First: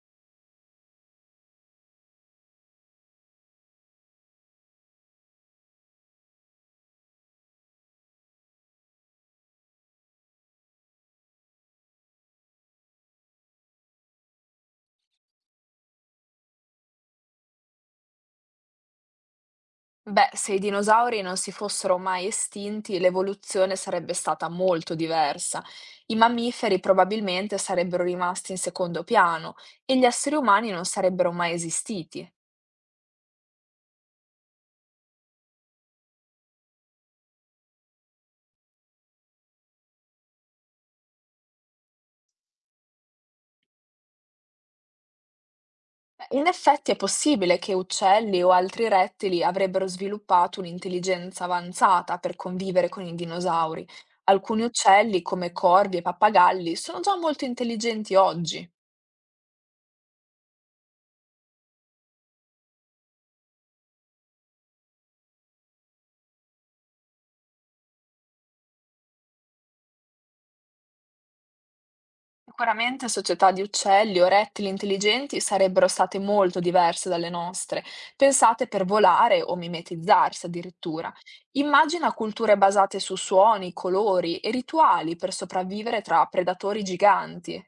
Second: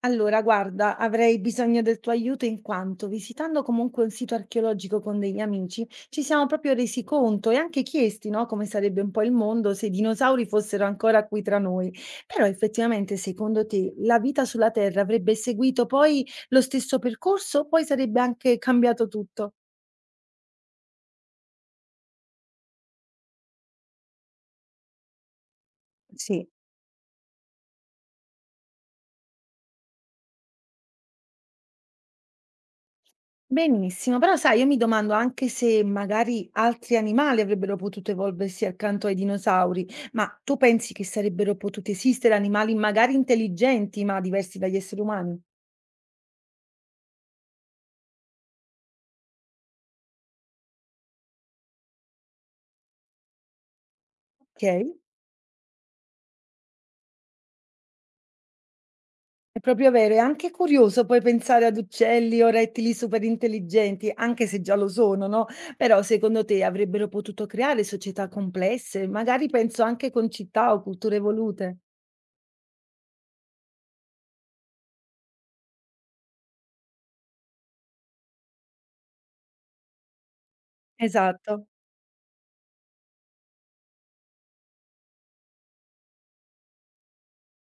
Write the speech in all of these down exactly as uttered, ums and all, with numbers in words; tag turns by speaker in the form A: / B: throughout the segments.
A: Allora, guarda, avrei bisogno del tuo aiuto in quanto, visitando comunque un sito archeologico con degli amici, ci siamo proprio resi conto e anche chiesti, no, come sarebbe un po' il mondo se i dinosauri fossero ancora qui tra noi. Però effettivamente, secondo te, la vita sulla Terra avrebbe seguito poi lo stesso percorso o poi sarebbe anche cambiato tutto?
B: Beh, se i dinosauri non si fossero mai estinti, l'evoluzione sarebbe stata molto diversa. I
A: Sì.
B: mammiferi probabilmente sarebbero rimasti in secondo piano e gli esseri umani non sarebbero mai esistiti.
A: Benissimo, però sai, io mi domando anche se magari altri animali avrebbero potuto evolversi accanto ai dinosauri, ma tu pensi che sarebbero potuti esistere animali magari intelligenti, ma diversi dagli esseri umani?
B: Beh, in effetti è possibile che uccelli o altri rettili avrebbero sviluppato un'intelligenza avanzata per convivere con i dinosauri. Alcuni
A: Ok,
B: uccelli, come corvi e pappagalli, sono già molto intelligenti oggi.
A: è proprio vero, è anche curioso poi pensare ad uccelli o rettili super intelligenti, anche se già lo sono, no? Però secondo te avrebbero potuto creare società complesse, magari penso anche con città o culture evolute?
B: Sicuramente società di uccelli o rettili intelligenti sarebbero state molto diverse dalle nostre, pensate per volare o mimetizzarsi addirittura.
A: Esatto.
B: Immagina culture basate su suoni, colori e rituali per sopravvivere tra predatori giganti.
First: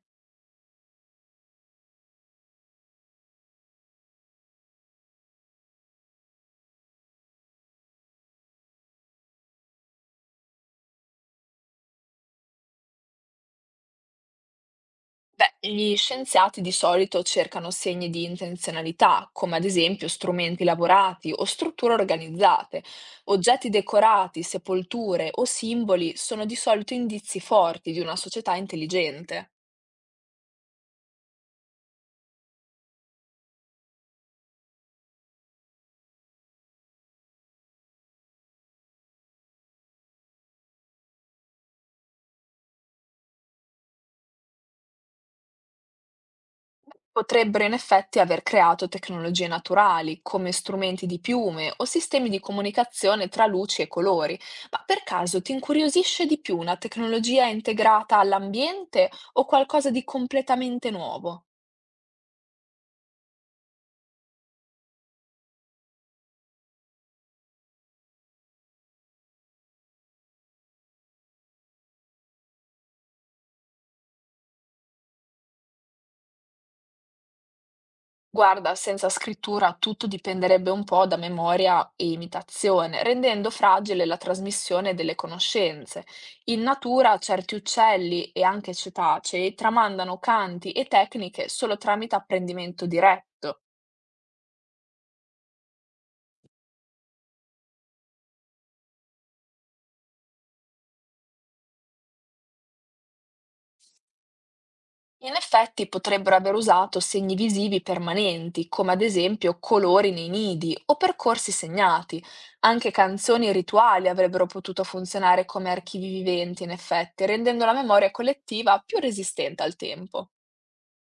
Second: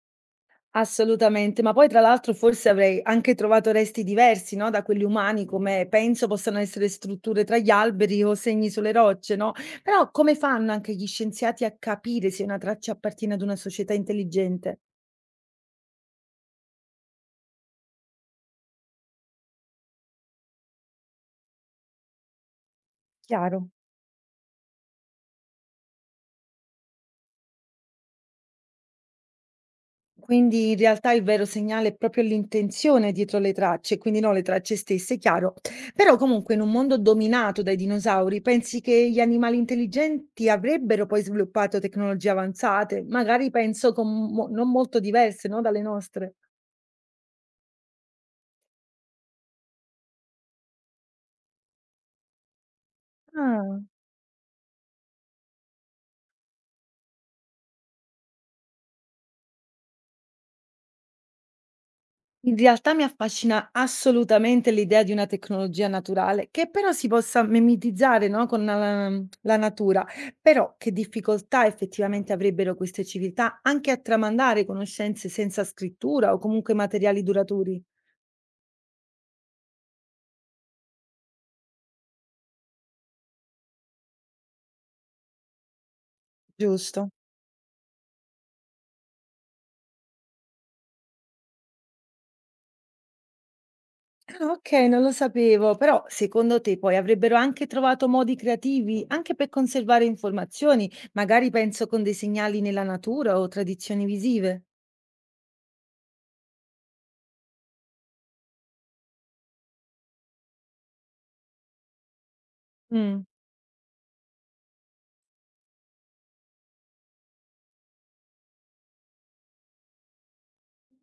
A: Assolutamente, ma poi tra l'altro forse avrei anche trovato resti diversi, no, da quelli umani, come penso possano essere strutture tra gli alberi o segni sulle rocce, no? Però come fanno anche gli scienziati a capire se una traccia appartiene ad una società intelligente?
B: Beh, gli scienziati di solito cercano segni di intenzionalità, come ad esempio strumenti lavorati o strutture organizzate.
A: Chiaro.
B: Oggetti decorati, sepolture o simboli sono di solito indizi forti di una società intelligente.
A: Quindi in realtà il vero segnale è proprio l'intenzione dietro le tracce, quindi non le tracce stesse, chiaro. Però comunque in un mondo dominato dai dinosauri, pensi che gli animali intelligenti avrebbero poi sviluppato tecnologie avanzate, magari penso con mo- non molto diverse, no, dalle nostre?
B: Potrebbero in effetti aver creato tecnologie naturali, come strumenti di piume o sistemi di comunicazione tra
A: Ah.
B: luci e colori, ma per caso ti incuriosisce di più una tecnologia integrata all'ambiente o qualcosa di completamente nuovo?
A: In realtà mi affascina assolutamente l'idea di una tecnologia naturale che però si possa memetizzare, no, con la, la natura, però che difficoltà effettivamente avrebbero queste civiltà anche a tramandare conoscenze senza scrittura o comunque materiali duraturi,
B: Guarda, senza scrittura tutto dipenderebbe un po' da memoria e imitazione, rendendo fragile la trasmissione delle conoscenze. In
A: giusto?
B: natura certi uccelli e anche cetacei tramandano canti e tecniche solo tramite apprendimento diretto.
A: Ah, ok, non lo sapevo, però secondo te poi avrebbero anche trovato modi creativi anche per conservare informazioni, magari penso con dei segnali nella natura o tradizioni visive?
B: In effetti potrebbero aver usato segni visivi permanenti, come ad esempio colori nei nidi o percorsi segnati. Anche
A: Mm.
B: canzoni e rituali avrebbero potuto funzionare come archivi viventi, in effetti, rendendo la memoria collettiva più resistente al tempo.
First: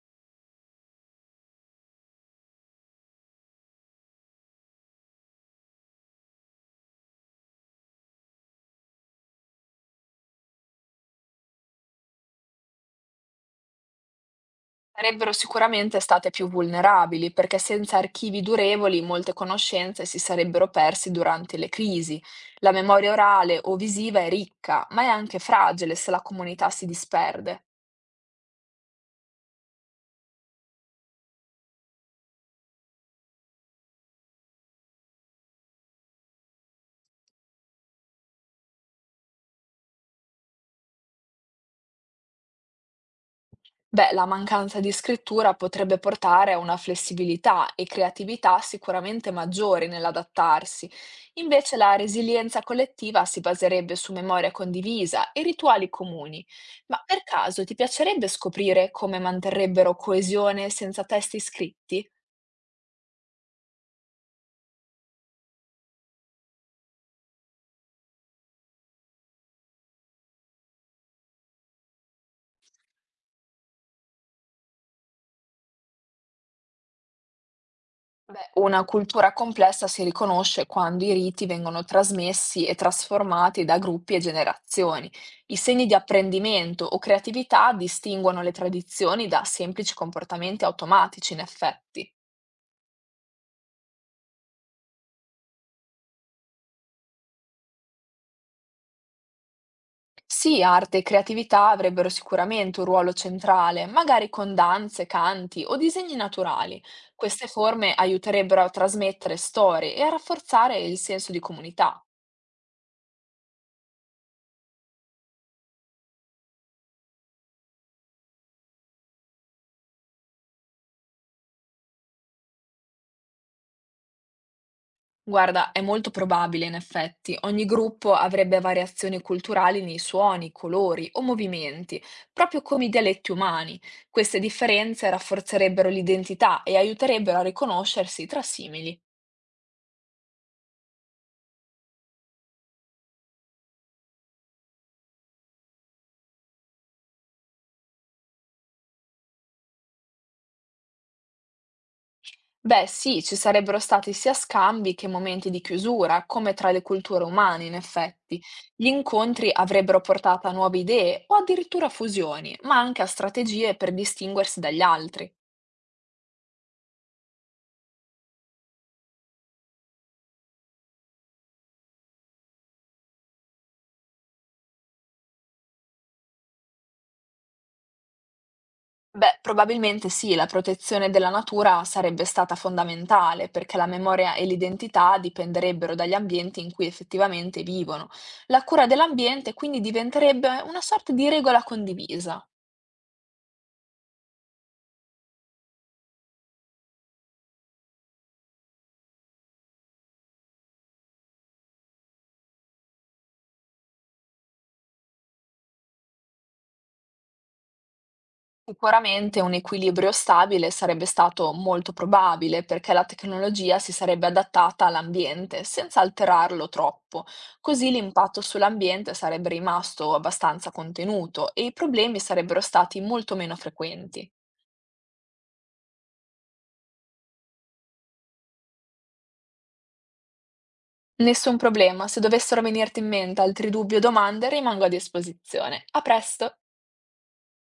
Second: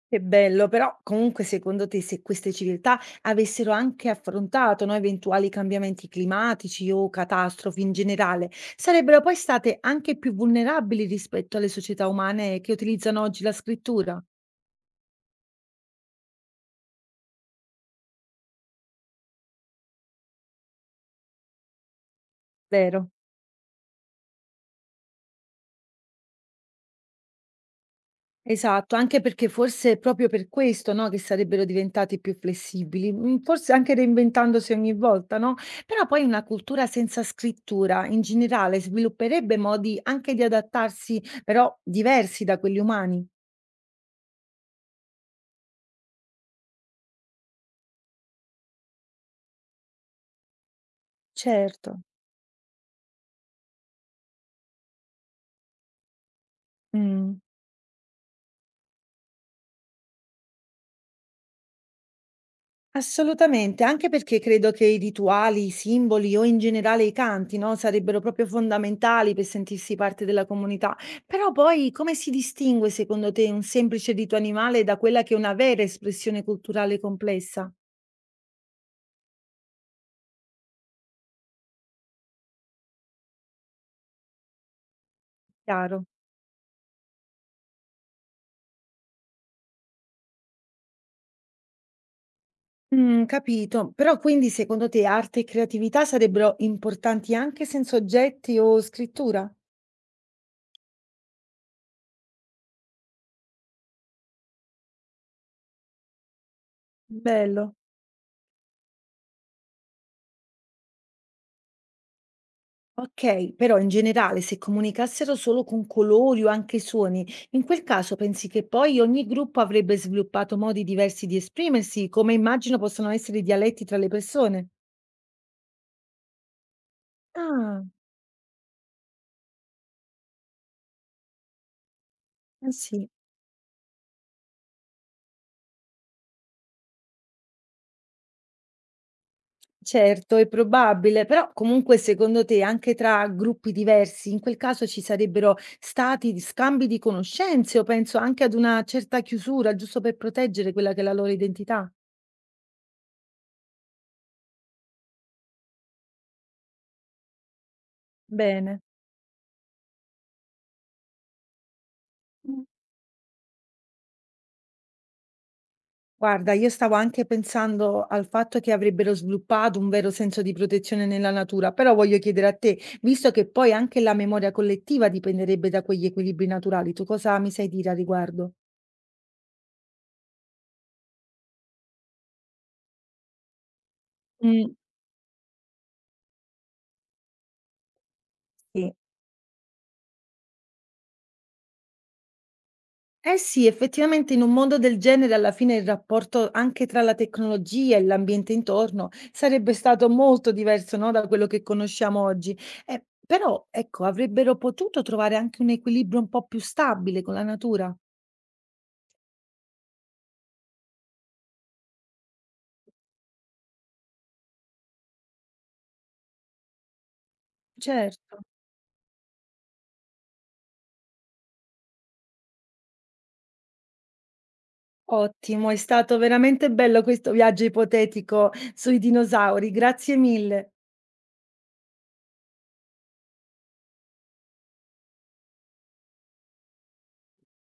A: Che bello, però comunque secondo te se queste civiltà avessero anche affrontato, no, eventuali cambiamenti climatici o catastrofi in generale, sarebbero poi state anche più vulnerabili rispetto alle società umane che utilizzano oggi la scrittura?
B: Sarebbero sicuramente state più vulnerabili, perché senza archivi durevoli molte conoscenze si sarebbero persi durante le crisi. La
A: Vero.
B: memoria orale o visiva è ricca, ma è anche fragile se la comunità si disperde.
A: Esatto, anche perché forse è proprio per questo, no, che sarebbero diventati più flessibili, mm, forse anche reinventandosi ogni volta, no? Però poi una cultura senza scrittura in generale svilupperebbe modi anche di adattarsi, però diversi da quelli umani.
B: Beh, la mancanza di scrittura potrebbe portare a una flessibilità e creatività sicuramente maggiori nell'adattarsi. Invece
A: Certo,
B: la resilienza collettiva si baserebbe su memoria condivisa e rituali comuni. Ma per
A: mh,
B: caso ti piacerebbe scoprire come manterrebbero coesione senza testi scritti?
A: assolutamente, anche perché credo che i rituali, i simboli o in generale i canti, no, sarebbero proprio fondamentali per sentirsi parte della comunità. Però poi come si distingue secondo te un semplice rito animale da quella che è una vera espressione culturale complessa?
B: Beh, una cultura complessa si riconosce quando i riti vengono trasmessi e trasformati da gruppi e generazioni. I segni di
A: Chiaro.
B: apprendimento o creatività distinguono le tradizioni da semplici comportamenti automatici, in effetti.
A: Mm, capito. Però quindi secondo te arte e creatività sarebbero importanti anche senza oggetti o scrittura?
B: Sì, arte e creatività avrebbero sicuramente un ruolo centrale, magari con danze, canti o disegni naturali. Queste
A: Bello.
B: forme aiuterebbero a trasmettere storie e a rafforzare il senso di comunità.
A: Okay, però in generale se comunicassero solo con colori o anche suoni, in quel caso pensi che poi ogni gruppo avrebbe sviluppato modi diversi di esprimersi, come immagino possano essere i dialetti tra le persone?
B: Guarda, è molto probabile in effetti. Ogni
A: Ah,
B: gruppo avrebbe variazioni culturali nei suoni, colori o movimenti, proprio
A: eh
B: come i
A: sì,
B: dialetti umani. Queste differenze rafforzerebbero l'identità e aiuterebbero a riconoscersi tra simili.
A: certo, è probabile, però comunque secondo te anche tra gruppi diversi, in quel caso ci sarebbero stati scambi di conoscenze o penso anche ad una certa chiusura, giusto per proteggere quella che è la loro identità?
B: Beh, sì, ci sarebbero stati sia scambi che momenti di chiusura, come tra le culture umane, in effetti.
A: Bene.
B: Gli incontri avrebbero portato a nuove idee o addirittura fusioni, ma anche a strategie per distinguersi dagli altri.
A: Guarda, io stavo anche pensando al fatto che avrebbero sviluppato un vero senso di protezione nella natura, però voglio chiedere a te, visto che poi anche la memoria collettiva dipenderebbe da quegli equilibri naturali, tu cosa mi sai dire a riguardo?
B: Beh, probabilmente sì, la protezione della natura sarebbe stata fondamentale perché la memoria e
A: Mm,
B: l'identità dipenderebbero dagli ambienti in cui effettivamente vivono. La cura
A: sì.
B: dell'ambiente quindi diventerebbe una sorta di regola condivisa.
A: Eh sì, effettivamente in un mondo del genere alla fine il rapporto anche tra la tecnologia e l'ambiente intorno sarebbe stato molto diverso, no, da quello che conosciamo oggi. Eh, Però, ecco, avrebbero potuto trovare anche un equilibrio un po' più stabile con la natura.
B: Sicuramente un equilibrio stabile sarebbe stato molto probabile perché la tecnologia si sarebbe adattata all'ambiente senza alterarlo troppo. Così
A: Certo.
B: l'impatto sull'ambiente sarebbe rimasto abbastanza contenuto e i problemi sarebbero stati molto meno frequenti.
A: Ottimo, è stato veramente bello questo viaggio ipotetico sui dinosauri, grazie mille.
B: Nessun problema, se dovessero venirti in mente altri dubbi o domande rimango a disposizione. A presto!